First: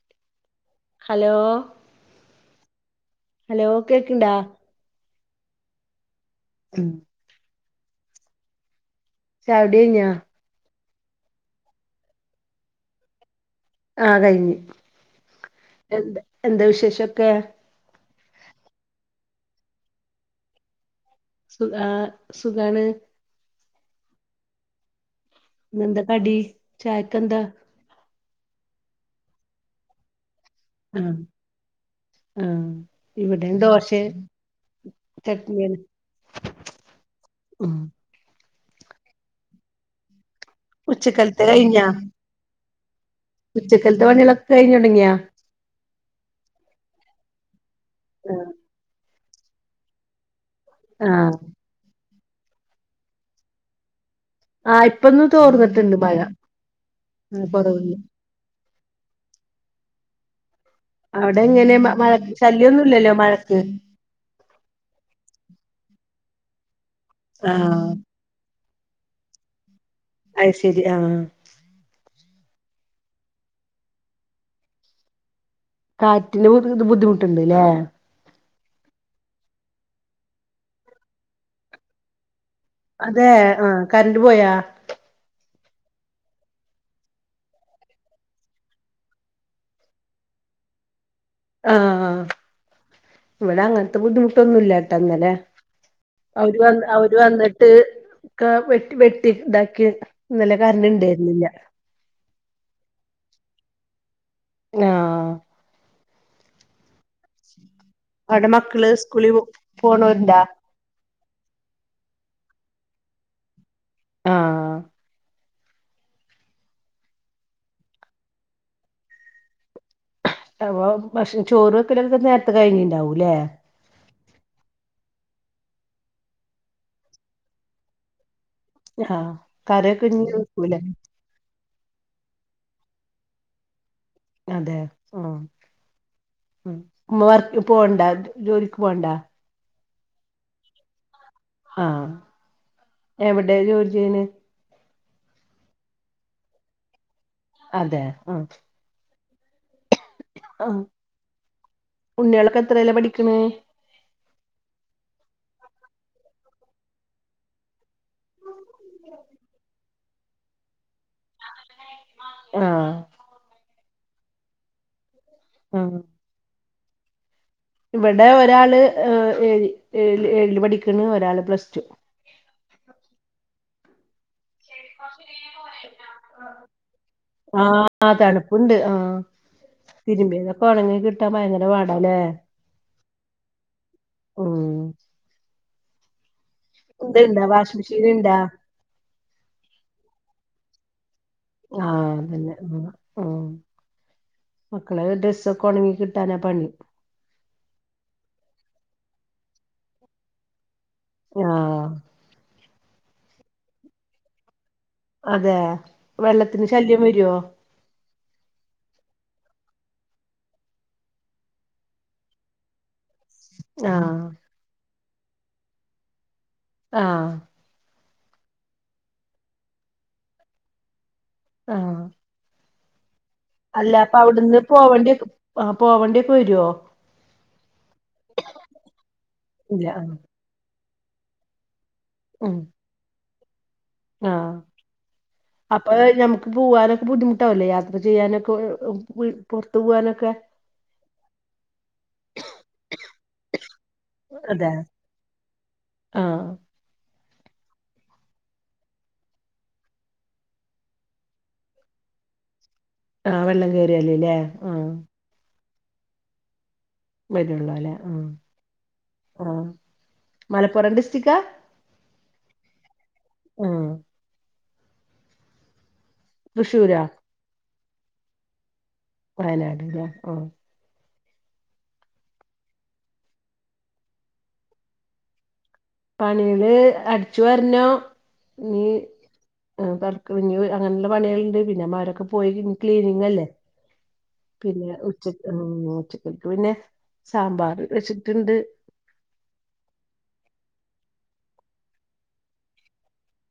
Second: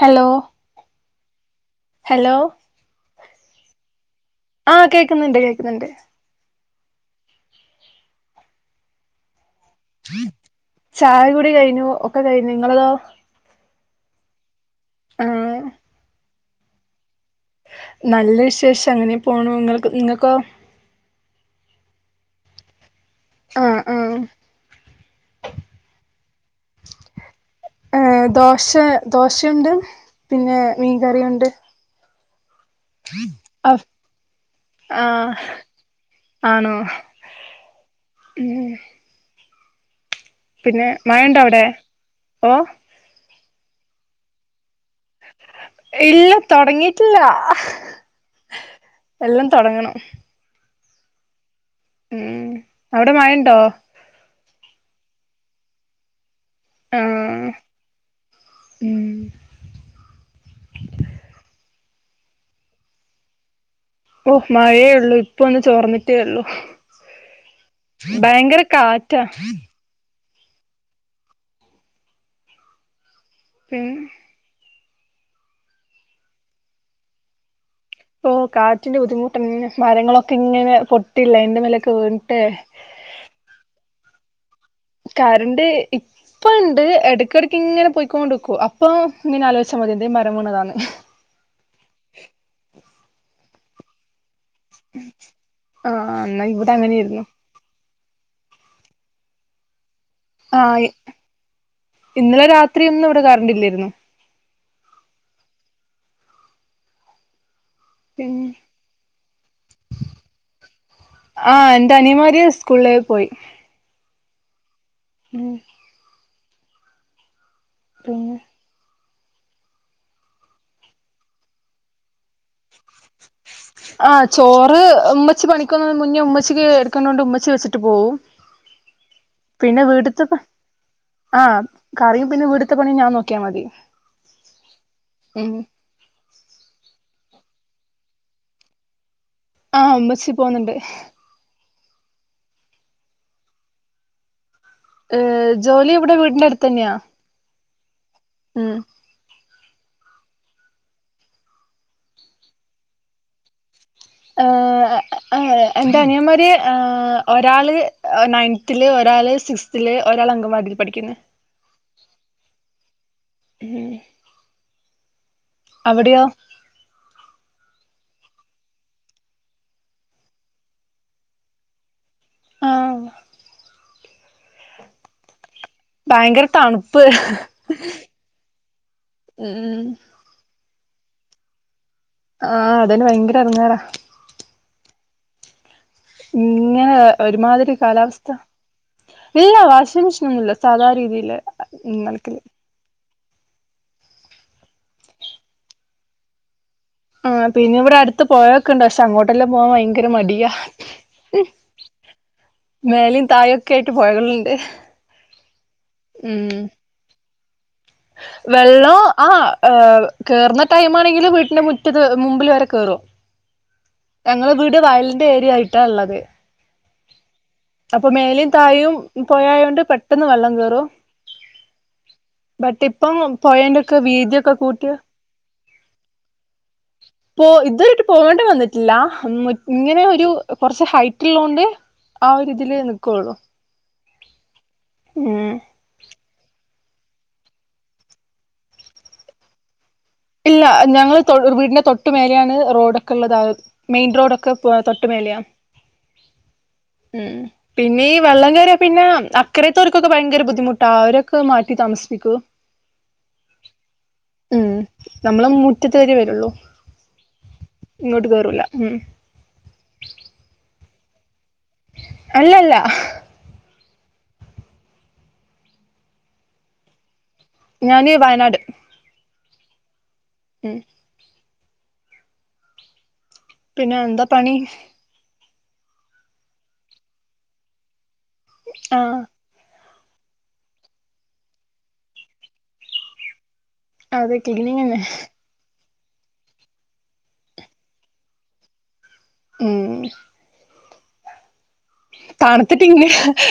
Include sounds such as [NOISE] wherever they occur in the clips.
Hello. Hello hello hello കേക്കണ്ടാ? ണ്ട്, കേക്കുണ്ട് കേക്കുന്നുണ്ട് ഉം ചായുടിയ്നോ? ചായ കുടി കഴിഞ്ഞു, ഒക്കെ കഴിഞ്ഞു നിങ്ങളതോ. ആഹ കഴിഞ്ഞു ആഹ് എന്ത എന്താ വിശേഷൊക്കെ? നല്ല വിശേഷം അങ്ങനെ പോണു നിങ്ങള. നിങ്ങൾക്കോ? സുഖആഹ് സുഖാണ് ആഹ ആഹ ന്നെന്താ കടി ചായക്കെന്താ ഏ ദോശ ദോശണ്ട് പിന്നെ മീൻകറിയുണ്ട് ആഹ ഇവിടേം ദോശെ ആഹ ആണോ ഉം ഉം പിന്നെ മഴണ്ടോ ഉച്ചക്കലത്തെ ഔടെ. കഴിഞ്ഞാ ഓ ഉച്ചക്കലത്തെ പണികളിക്കേ കഴിഞടങ്ങിയോ ഇല്ല തൊടങ്ങിട്ടില്ല അഹ് എല്ലാം തൊടങ്ങണം ആഹ് മ് അവിടെ മഴണ്ടോ ആ ഇപ്പൊന്ന്‌ തോർന്നിട്ടിണ്ട് മഴ മ് [UNINTELLIGIBLE] മം അവിടെ ങ്ങനെ മ മഴക്ക് ശല്യന്നുംല്ലല്ലോ മഴക്ക് ഓ മഴയേ ള്ളു ഇപ്പൊ ഒന്ന് ചോർന്നിട്ടേ ഉള്ളു... ആഹ് ഭയങ്കര കാറ്റാ അഹ് ശരി ആഹ് [UNINTELLIGIBLE] കാറ്റിന്റ ബുദ്ധി ബുദ്ധിമുട്ടുണ്ട് ല്ലേ ഇപ്പൊ കാറ്റിന്റെ ബുദ്ധിമുട്ടെന്നേ മരങ്ങളൊക്കെ ഇങ്ങെനെ പൊട്ടില്ലേ എന്റെ മേലേക്ക് വീണ്ട്ട്ടെ അതെ ആ കറണ്ട് പോയോ കറണ്ട് ഇപ്പണ്ട് ഇടക്കിടക്ക് ഇങ്ങനെ പോയ്കൊണ്ടുക്കും അപ്പൊ ഇങ്ങനെആലോയ്ച്ചും [UNINTELLIGIBLE] എന്തോ മരം വീണതാന്ന് ആആ ആ ഇവിടെ അങ്ങനത്തെ ബുദ്ധിമുട്ട് ടൊന്നുല്ലാട്ടോ ന്നലെ ആഹ് എന്നാ അവര് വ ഇവിടെ അവര് അങ്ങനെയായിരുന്നു വന്നിട്ട് ആ വെട്ടി വെട്ടി താക്കി [UNINTELLIGIBLE] ആഹ. ഇന്നലെ രാത്രിഒന്നും ഇവിടെ കറണ്ടില്ലയിരുന്നു നാ ആ പിന്നെ അവിടെ മക്കള് സ്കൂളിൽ പോണോരുണ്ടോ ആഹ എന്റേനിയന്മാര് സ്കൂളിലേ പോയി ആഹ് ഉം പിന്നെ അപോ ഭക്ഷ ചോറ് വെക്കലൊക്കെ നേരത്തെ കഴിഞ്ഞിണ്ടാവൂല്ലേ ആ ചോറ് ഉമ്മച്ചി പണിക്ക് പോണമുന്നേ ഉമ്മച്ചിക്ക് എടുക്കുനോണ്ടു ഉമ്മച്ചി വെച്ചിട്ട് പോവും ആഹ് പിന്നെ കറിയൊക്കെ വീട്ടിത്തെ ഇഞ്ഞി വെക്കൂലേ [UNINTELLIGIBLE] ആഹ കറിയും പിന്നെവിടുത്ത പണി ഞാൻ നോക്കിയാമതി അതെ ആ ഉമ്മ വർക്ക് പോവണ്ട ജോലിക്ക് പോവണ്ട ആഹ് ഉമ്മച്ചി പോവുന്നുണ്ട് ആ എവ്ടെ ജോലി ചെയ്യ്ന്നേ ഏ ജോലി ഇവ്ടെ ഒരു വീട്ട്ന്റെ അടുത്ത് ന്നെയാ അതെ ഉം ആ ഉണ്ണികളൊക്കെ എത്രേലാ പഠിക്കുന്നെ ഏഹ്ഹ് ഏഹ്ഹ് എന്റെ അനിയന്മാര് ഏഹ് ഒരാള് നയൻത്തില് ഒരാള് രാള് സിസ്റ്റ്ത് ല് ഒരാള് അംഗവാടിൽ പടിക്ക്ന്ന് [UNINTELLIGIBLE] ആം ആഹ് അവിടിയോ ഇവിടെ ഒരാള് ഏ ഏഴ് എഴിൽ പഠിക്കണ് ഒരാള് പ്ലസ് ടു ആ ഭയങ്കര തണുപ്പ് [INAUDIBLE] ആ തണുപ്പുണ്ട് ആ. ഉം ഉ പ്പോ ഉണങ്ങികിട്ടാൻ ഭയങ്കര പാടാല്ലേ ആഹ് അതന്നെ ഭയങ്കര എടങ്ങേറാ ഉമ്. ഇങ്ങനെ ഇത്ണ്ടാ ഒരുമാതിരി വാഷിംഗ് മെഷീൻ ഇണ്ടാ കാലാവസ്ഥ ഇല്ല വാഷിമിഷി [UNINTELLIGIBLE] സാധ രീതിയിയിലെ ആ അതന്നെ ആ. ആ മക്കളെ ഡ്രസ്സൊക്കെ ഉണങ്ങി കിട്ടാനാ പണി. ആ പിന്നെ ഇവിടെ അടുത്ത് പോയൊക്കെ ഇണ്ട് പക്ഷെ അങ്ങോട്ടല്ലാം പോവാൻ ഭയങ്കര മടിയാ. ആഹ് മേലും തായൊക്കെ ആയിട്ട് പോയകള്ളുണ്ട്. അതെ വെള്ളത്തിന് ശല്യം വരുവോ? വെള്ളം ആ കേറുന്ന ടൈം ആണെങ്കിൽ വീട്ടിന്റെ മുറ്റത്ത് മുമ്പിൽ വരെ കേറും. ആഹ് ഞങ്ങള വീട് വയലിന്റെ ഏരിയ ആയിട്ടാ ഉള്ളത്. ആ അപ്പൊ മേലും തായും പോയായൊണ്ട് പെട്ടെന്ന് വെള്ളം കേറും. ആ ബട്ട് ഇപ്പം പൊഴേന്റെ അല്ല ഒക്കെ അപ്പൊ വീതിയൊക്കെ അവിടുന്ന് കൂട്ടി പോവണ്ടി ആ പോവേണ്ടിക്കെ വരുവോ? പോ ഇ ഇത്വര്യട്ട് പോകേണ്ടി വന്നിട്ടില്ല ഇല്ല ഇങ്ങനെ ആഹ് ഒരു കുറച്ച് ഹൈറ്റ് ഉള്ളതോണ്ട് ആ ഒരു ഇതിലേ നിൽക്കുള്ളൂ. ആ അപ്പൊ നമുക്ക് പോവാനേ ബുദ്ധിമുട്ടാവൂലെ യാത്ര ചെയ്യാനൊക്കെ വീട് ഇല്ല ഞങ്ങളൾ വീടിന്റെ തൊട്ട് മേലെയാണ് റോഡൊക്കെ ഉള്ളത് ആ മെയിൻ റോഡൊക്കെ തൊട്ട് മേലെയാണ്. ആ പിന്നെ ഈ വെള്ളം കയറിയ പിന്നെ അക്കരത്തോർക്കൊക്കെ ഭയങ്കര ബുദ്ധിമുട്ടാ അവരൊക്കെ മാറ്റി താമസിപ്പിക്കു ആ വെള്ളം കേയറിയല്ല്ലേ ആ നമ്മള മുറ്റത്ത് വരെ വരുള്ളൂ. വരുള്ളൂ അല്ലേ ആ ഇങ്ങോട്ട് കേറൂല ഉം ആ മലപ്പുറം ഡിസ്ട്രികാ? അല്ലല്ല. ആ തൃശൂരാ. ഞാൻ വയനാട്. വയനാട് ലെ. ഉം പിന്നെ എന്താ പണി? പണികൾ അടിച്ചു വർണം നീ ആഹ് കു [UNINTELLIGIBLE] ഇങ് അങ്ങനെയുള്ള പണികളുണ്ട് പിന്നെമാരൊക്കെ പോയി ക്ലീനിങ് അല്ലേ. അതെ ക്ലീനിങ് പിന്നെ തന്നെ ഉച്ചക് ച്ചകക് പിന്നെ സാമ്പാർ വെച്ചിട്ടുണ്ട് എ. തണുത്തിട്ടിങ്ങനെ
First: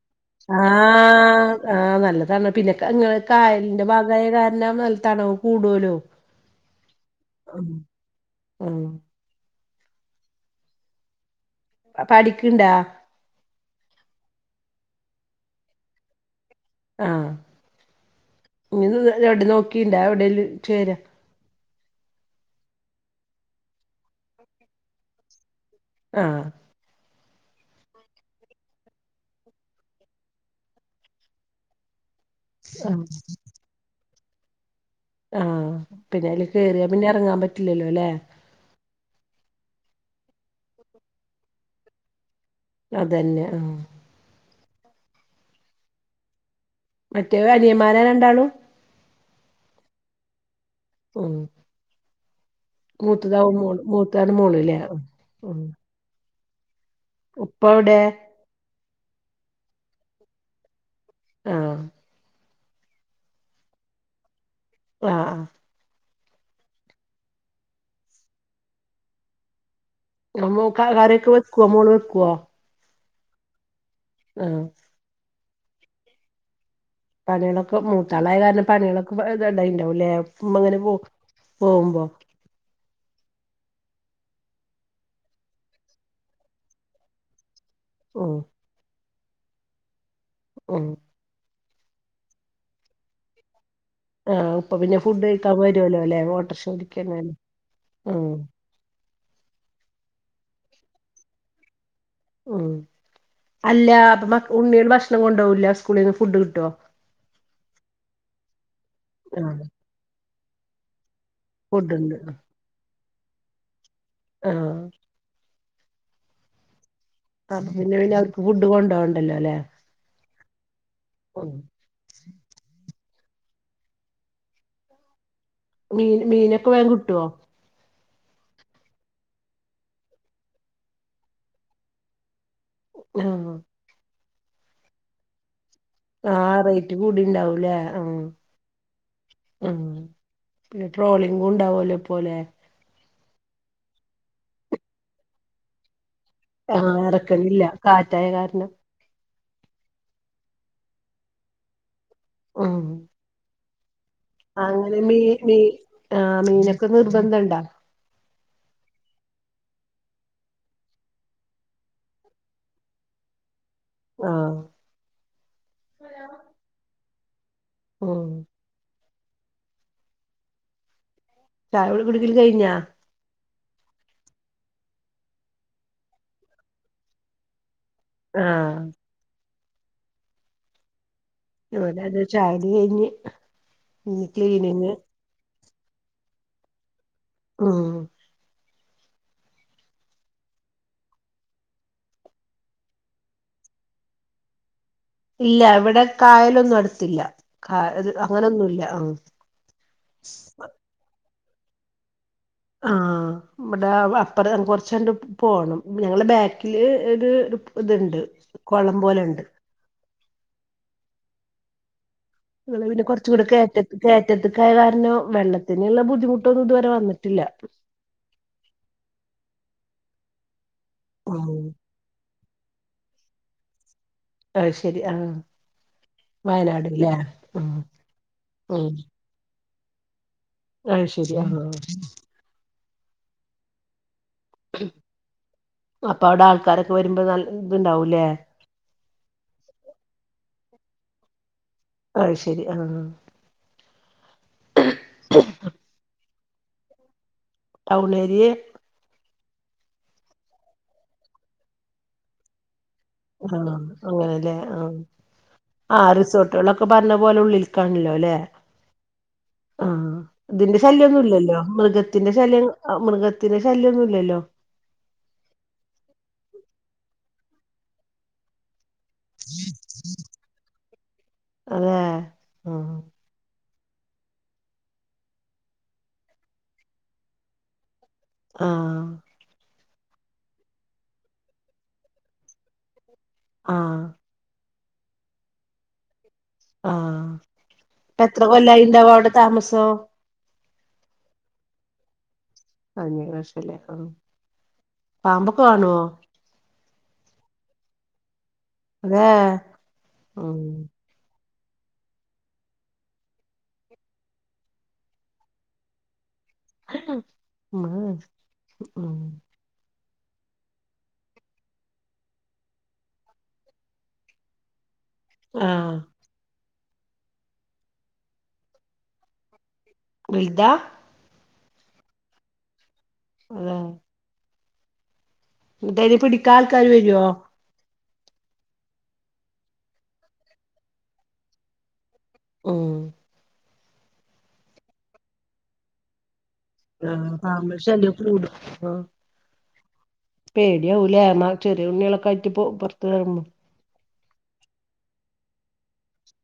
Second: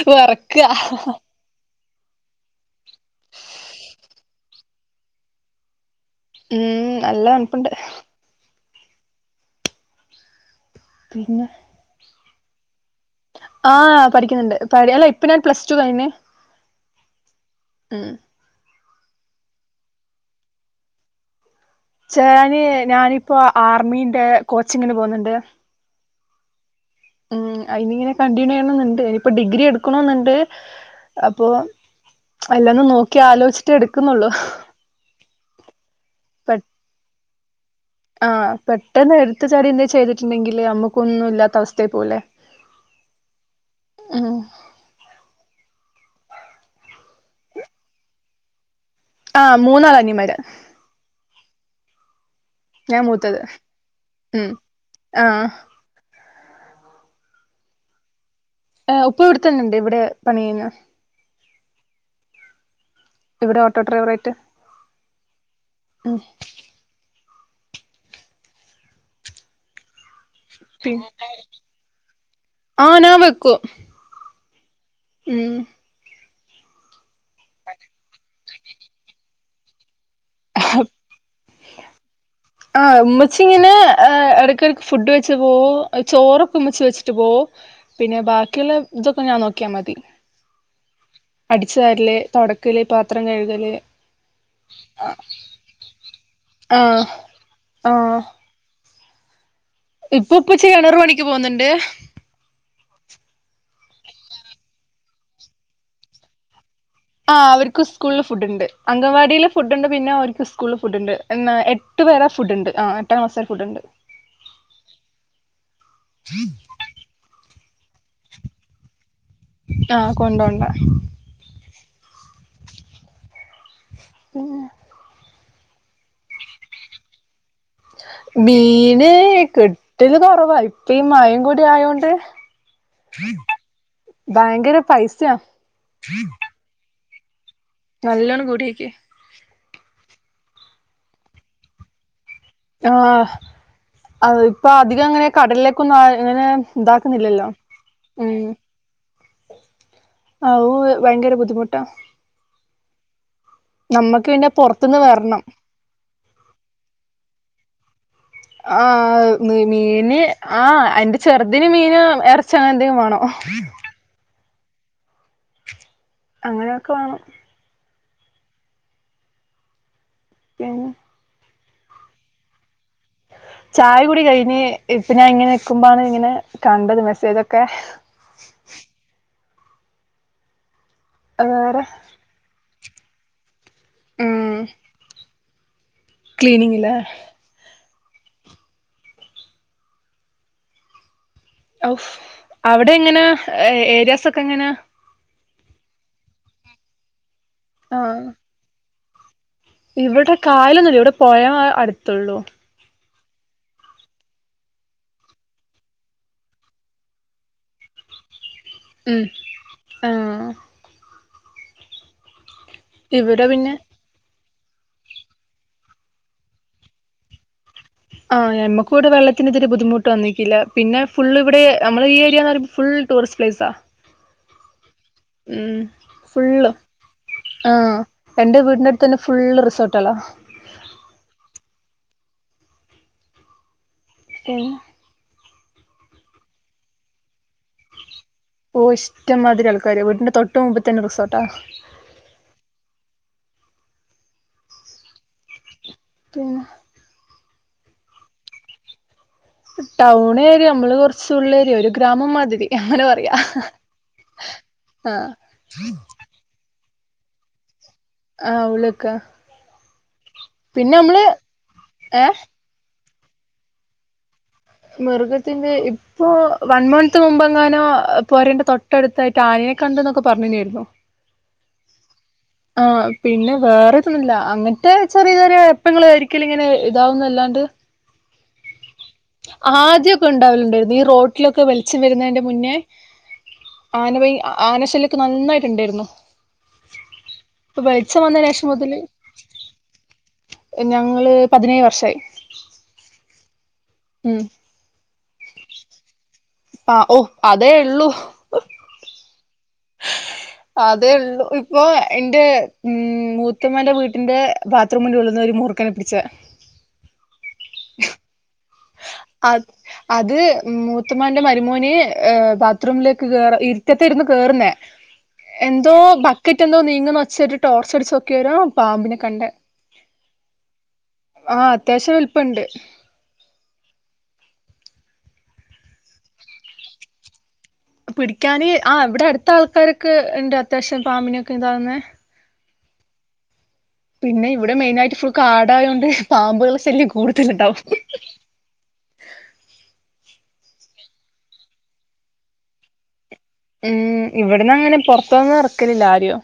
വിറകാ. ആഹ് ആഹ് നല്ല തണ പിന്നെ ഇങ്ങെ കായലിന്റെ ഭാഗയ കാരണം നല്ല തണവ് കൂടുലോ? ഉം നല്ല താണുപ്പുണ്ട്. ഉം പിന്നെ. പഠിക്ക്ണ്ടാ? ആ പഠിക്കുന്നുണ്ട് അല്ല ഇപ്പ ഞാൻ പ്ലസ്ടു കയിഞ്ഞു. ഹ് ഇങ്ങ എവിടെ നോക്കിണ്ടാ എവടെങ്കിലും ചേര [UNINTELLIGIBLE] ഞാനിപ്പോ, ആർമിന്റെ കോച്ചിങ്ങിന് പോകുന്നുണ്ട്. ആ ഉം അയ്നിങ്ങനെ കണ്ടിന്യുയ്യണെന്ന്ണ്ട്. ഇനിയിപ്പൊ ഡിഗ്രി എടുക്കണൊന്ന്ണ്ട് അപ്പോ, അല്ലെന്ന് ആഹ് നോക്കി ആലോയ്ച്ചിട്ടെ എട്ക്കുന്നുള്ളു ആഹ് പിന്നെ അയില് പെ കേറിയാ പിന്നെ ഇറങ്ങാൻ പറ്റില്ലല്ലൊലേ ആഹ് പെട്ടെന്ന് എട്ത്ത് ചാടിന്തെ ചെയ്തിട്ട്ണ്ടെങ്കില് ഞമ്മക്കൊന്നു ഇല്ലത്ത അവസ്ഥയി പോവുംലെ അതെന്നെ ആഹ് മറ്റേ അനിയമ്മാര രണ്ടാളും ആ മൂന്നാള് അനിയമ്മാര ഉം ഞാൻ മൂത്തത് മൂത്തതാവു മോള്, മൂത്താണ് ഉം മോള്ലെ ആഹ് ഉപ്പവ്ടെ ആഉപ്പ ഇവ്ടെത്തന്നെണ്ട് ഇവടെ പണിയിലാ ആഹ് ഇവിടെ ഓട്ടൊ ഡ്രൈവറായിട്ട് ആ ഉം [INAUDIBLE] ആഹ് പിന്നെ, കറിയൊക്കെ വെക്കുവോ മോള് ആ നാ വെക്കും ആ ഉം [INAUDIBLE] പണിളൊക്കെ മൂത്താളായ കാരണം പണിളൊക്കെ ഇത് ഇണ്ടായിട്ട്ണ്ടാവുംലേ ഇമ്മങ്ങനെ [INAUDIBLE] പോ പോവുമ്പൊ ച്ചിങ്ങനെ ഏഹ് എടക്കെടക്ക് ഫുഡ് വെച്ച് പോ ചോറക്കെ മ്മച്ചി വെച്ചിട്ട് പോവു പിന്നെ ഉം ബാക്കിള്ള ഇതൊക്കെ ഞാൻ നോക്കിയ മതി. ഓഹ് അടിച്ച്‌ വാരല് തൊടക്കല് പാത്രം കഴ്കല് ആഹ് ഉപ്പ പിന്നെ, ഫുഡ് കഴിക്കാ വരുവല്ലൊലെ ആഹ് വോട്ട്റ്ഷോടീക്ക ആഹ് ഉം ഉപ്പോ ഉപ്പച്ചി എണറ് പണിക്ക് പോക്ന്ന്ണ്ട് ഉം അല്ലാ അപ്പൊ മക് ഉണ്ണീള് ഭക്ഷ്ണം കൊണ്ടോവൂല സ്കൂളിന്ന് ഫുഡ് കിട്ടോ ആഹ് അവര്ക്ക് സ്കൂള്ല് ഫുഡ്ഡ്ണ്ട്, അങ്കൺവാടില് ആഹ് ഫുഡ്ഡുണ്ട്, പിന്ന ഓർക്ക് സ്കൂൾല് ഫുഡ്ഡ്ണ്ട്. എന്ന എട്ട് ഫുഡ്ണ്ട് പേരെ ഫുഡ്ഡണ്ട് ആഹ് എട്ടാം ക്ലാസ് വരെ ഫുഡ്ഡ്ണ്ട് ആഹ് അപ്പൊ പിന്നെ പിന്ന അവർക്ക് ഫുഡ്ഡ് കൊണ്ടോണ്ടല്ലൊലെ ആഹ് കൊണ്ടോണ്ട ഉം ഉംആ മീന്, മീനൊക്കെ വേമ് കിട്ടോ? മീന്, കിട്ടല് കൊറവാ ഇപ്പ ഈ മഴിം കൂടി ആയോണ്ട് ആഹ് ഭയങ്കര പൈസ്യാ ട്ട്കൂടിണ്ടാവും നല്ലോണം കൂടീക്ക് ഉം, ട്രോളിംഗും ഉണ്ടാവോലൊ പോലേ ആഹ് അവ് ഇപ്പൊ അധികങ്ങനെ കടലിലെക്കൊന്ന് അവ് എങ്ങനെ ആഹ് ഇതാക്ക്ന്നില്ലല്ലൊ എറക്കലില്ല കാറ്റായ ഉം കാരണം ആവു ഭയങ്കര ബുദ്ധിമുട്ടാ ആഹ് നമ്മക്ക് പിന്നെ പൊറത്തുന്ന് അങ്ങനെ മീ വരണം മീ ആഹ് മീനൊക്കെ നിർബന്ധണ്ടോ? ആഹ് മീന് ആഹ് എന്റെ ചെറ്തിന് മീന് എറച്ചി അങ്ങനെന്തെങ്കി വേണം. ആഹ് അങ്ങനെയൊക്കെ വേണം. ഉം പിന്ഹേ ചായ കുടി കുടിക്കല് കഴിഞ്ഞാ ചായ കുടി കഴിഞ്ഞ് ഇപ്നഇങ്ങനെ നിക്കുമ്പാണ് ഇങ്ങനെ കണ്ടത് മെസ്സേജൊക്കെ ആഹ് അത് വേറെ ഇവിടെ അതെ ചായകുടി കഴിഞ്ഞ് ഇഞ്ഞി ക്ലീനിങ്ങ് ക്ലീനിങ്ങിലാ ആഹ് ഔ അവിടെ ങ്ങനെ ഏരിയാസ് ഒക്കെ എങ്ങനാ ഇല്ല ഇവിടെ കായലൊന്നും അടുത്തില്ല കാ ആഹ് അങ്ങനൊന്നുല്ല ആ ഇവിടെ കായലൊന്നുല്ല ഇവിടെ പൊഴ അടുത്തുള്ളൂ ആഹ് ഇവിടെ വ അപ്പറ് കുറച്ചണ്ട് പോണം ഞങ്ങളെ ബാക്കില് ത് ഒരു ഇതുണ്ട് കുളം ഉം പോലെ ണ്ട് ആഹ് ഞങ്ങള് പിന്നേ കുറച്ച് കൂടെ ഇവിടെ പിന്നെ കേറ്റത്തു കേറ്റത് കേറ്റത്തക്കായ കാരനോ വെള്ളത്തിനുള്ള ബുദ്ധിമുട്ടൊന്നും ഇതുവരെ വന്നിട്ടില്ല ആഹ് നമ്മക്ക് ഇവിടെ വെള്ളത്തിന് ഒരു ബുദ്ധിമുട്ട് വന്നിന്നിട്ടില്ല പിന്നെ ഫുൾ ഉം ഇവിടെ നമ്മള് ഈ ഏരിയന്ന് പറയ ഫുൾ ടൂറിസ്റ്റ് സ്പെസാ ആത്ശരി ആഹ് ഫുള്ള് വയനാട് ല്ലേ ഉം ആഹ് എന്റെ വീടിന്റെടുത്ത് തന്നെ ഫുള്ള് റിസോട്ടേ ളാ ആത്ശരി ടിം അപ്പൊ അവിടെ ആൾക്കാരൊക്കെ വരുമ്പോ നൽ ഓ ഇഷ്ടംമാതിരി ആൾക്കാര് വീടിന്റെ തൊട്ട് മുൻപത്തിതന്നെ റിസോർട്ടാ ആത്ശരി ആഹ് [UNINTELLIGIBLE] പിന്നെ ടൗണെരിയെ ടൗൺ ഏരിയ നമ്മള് കൊറച്ചുള്ളേരിയ ഒരു ഗ്രാമം മാതിരി അങ്ങനെ പറയാ ആ അങ്ങനെല്ലേ ആ ആഹ് ആ റിസോർട്ടേ ളൊക്കെ പറഞ്ഞ പോലെ ഉള്ളിൽ ആഹ് ഉള്ളിക്ക ആഹ് ഇതിന്റെ ശല്യന്നുല്ലല്ലോ ഏഹ് മൃഗത്തിന്റെ ശല്യം മൃഗത്തിന്റെ ശല്യന്നുംല്ലല്ലോ മൃഗത്തിന്റെ ഇപ്പൊ വൺ മൻത് മുമ്പ ങ്ങാനോ പോരേന്റെ തൊട്ട തൊട്ടടുത്തായിട്ട് ആനയെ കണ്ടു ന്നൊക്കെ പറഞ്ഞന്നായിരുന്നു അതെ ആ ആഹ് പിന്നെ വേറെതൊന്നും ല്ല അങ്ങനത്തെ ചെറിയ ചെറിയ എപ്പഴെങ്കിലും ഒരിക്കല് ഇങ്ങനെ ഇതാവുന്നല്ലാണ്ട് ആഹ് ആദ്യക്കെ ഉണ്ടാവലുണ്ടായിരുന്നു ഈ റോട്ടിലൊക്കെ വെളിച്ചം വരുന്നതിന്റെ മുന്നേ ആഹ് ആന ആനശല്യം ഒക്കെ നന്നായിട്ടുണ്ടായിരുന്നു ആഹ് ഇപ്പൊ വെളിച്ചം ഇപ്പ എത്ര വന്നതിന് ശേഷം മുതല് കൊല്ലായിണ്ടാവോ അവിടെ താമസോ ഞങ്ങള് പതിനേഴ് വർഷായി പതിനേഴ് വർഷംല്ലേ ഉം പാമ്പൊക്കെ കാണുവോ ആ ഓ അതേ ഉള്ളൂ അതെ അതേ ഒള്ളു ഇപ്പൊ ഇന്റെ ഉം മൂത്തമ്മാന്റെ വീട്ടിന്റെ ബാത്റൂമിന്റെ ഉള്ളുന്ന് ഒരു മൂർഖനെ പിടിച്ച് മ്മേഹ് അത് അത് മൂത്തമാന്റെ മരുമോന് ബാത്റൂമിലേക്ക് കേറ ഇരുട്ടത്തെരുന്ന് കേറുന്നേ ആഹ് എന്തോ ബക്കറ്റ് എന്തോ നീങ്ങുന്ന ഒച്ചേ ട്ട് ടോർച്ച് അടിച്ച് നോക്കി നേരോ പാമ്പിനെ കണ്ട്‌ വൽതാ ആഹ് അത്യാവശ്യം വലിപ്പണ്ട് അതെ അതായത് പിടിക്കാ ൾക്കാാര് വരോ? പിടിക്കാന് ആ ഇവിടെ അടുത്ത ആൾക്കാരൊക്കെ ഇണ്ട് അത്യാവശ്യം പാമിനിയൊക്കെ ഇതാകുന്നെ ഓ പിന്നെ ഇവിടെ മെയിനായിട്ട് ഫുൾ കാടായോണ്ട് പാമ്പുകളെ ശല്യം ആഹ് പാമ്പ് കൂടുതലുണ്ടാവും. ശല്യം കൂടും ആഹ് പേടിയാവൂലേ എന്ന ചെറിയ ഉണ്ണികളൊക്കെ ആയിറ്റിപ്പോ പൊറത്ത് വരുമ്പോ ഉം ഇവിടന്നങ്ങനെ പുൊറത്തൊന്നും എറക്കലില്ല ആരും.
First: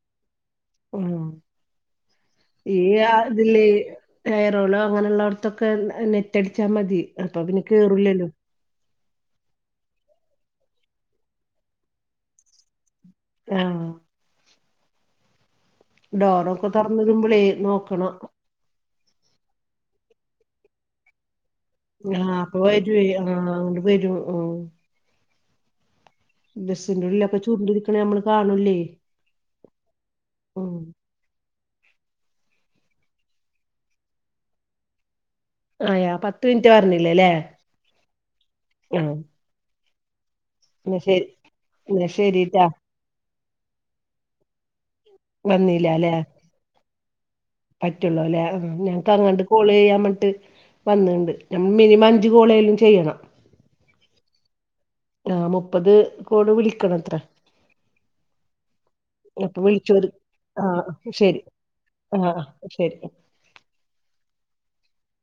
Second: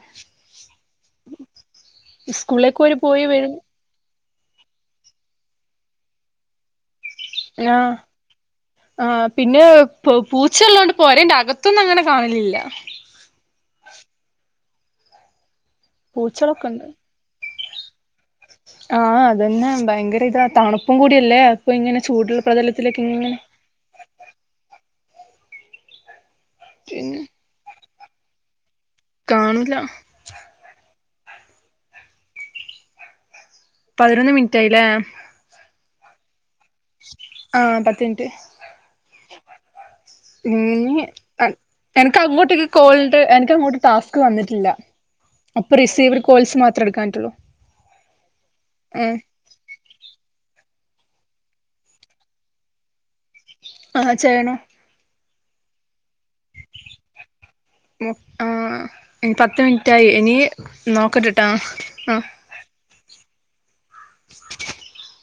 ഈ സ്കൂളിലേക്ക് ഓര് ആ പോയി വരും ഇതില് എയറോളോ അങ്ങനെള്ളോടത്തൊക്കെ നെറ്റടിച്ചാൽ മതി. അപ്പൊ പിന്നെ കേറൂല്ലല്ലോ. ആ പിന്നെ പൂച്ചള്ളോണ്ട് പൊരേന്റെ അകത്തൊന്നും അങ്ങനെ കാണലില്ല. ആഹ് പൂച്ചകളൊക്കെ ഡോറൊക്കെ തൊറന്നിടുമ്പളേ നോക്കണം. ആ അതന്നെ ഭയങ്കര ഇതാ തണുപ്പും കൂടിയല്ലേ. ഇങ്ങനെ ആ ചൂടുള്ള അപ്പൊ പ്രതലത്തിലേക്ക് വരൊയ് ആ ഇങ്ങനെ വരും ആ. ബസ്സിന്റെറെ പിന്നെ ഉള്ളിലൊക്കെ ചുര്ണ്ടിരിക്ക്ണ നമ്മള് കാണല്ലേയ്. കാണൂല. പതിനൊന്ന് മിനിറ്റ് ആയിലേ. റ്റാ പറഞ്ഞില്ലലേ ആഹ് പത്ത് മിനിറ്റ് ആ. ഇനി എന്നാ എനക്ക് അങ്ങോട്ട് ശരിട്ടാ കോളിട്ട് എനക്കങ്ങോട്ട് ടാസ്ക് വന്നിട്ടില്ല. അപ്പൊ വന്നില്ലല്ലെ റിസീവർ കോൾസ് മാത്രം എടുക്കാൻ പ പറ്റുള്ളൂ അല്ലേ? ഞങ് ക്ക് അങ്ങട്ട് കോളിയ്യാൻ വിട്ട് വന്ന്ണ്ട് നമ് മിനിമം അഞ്ച് കോളേലും ചെയ്യണം. ആ ചെയ്യണം ആ മുപ്പത് കോള് വിളിക്കണത്രേ. മു ആ നി പത്ത് മിനിറ്റായി ഇനി ആ ശരി നോക്കട്ടട്ടാ ആ. ശരി [INAUDIBLE]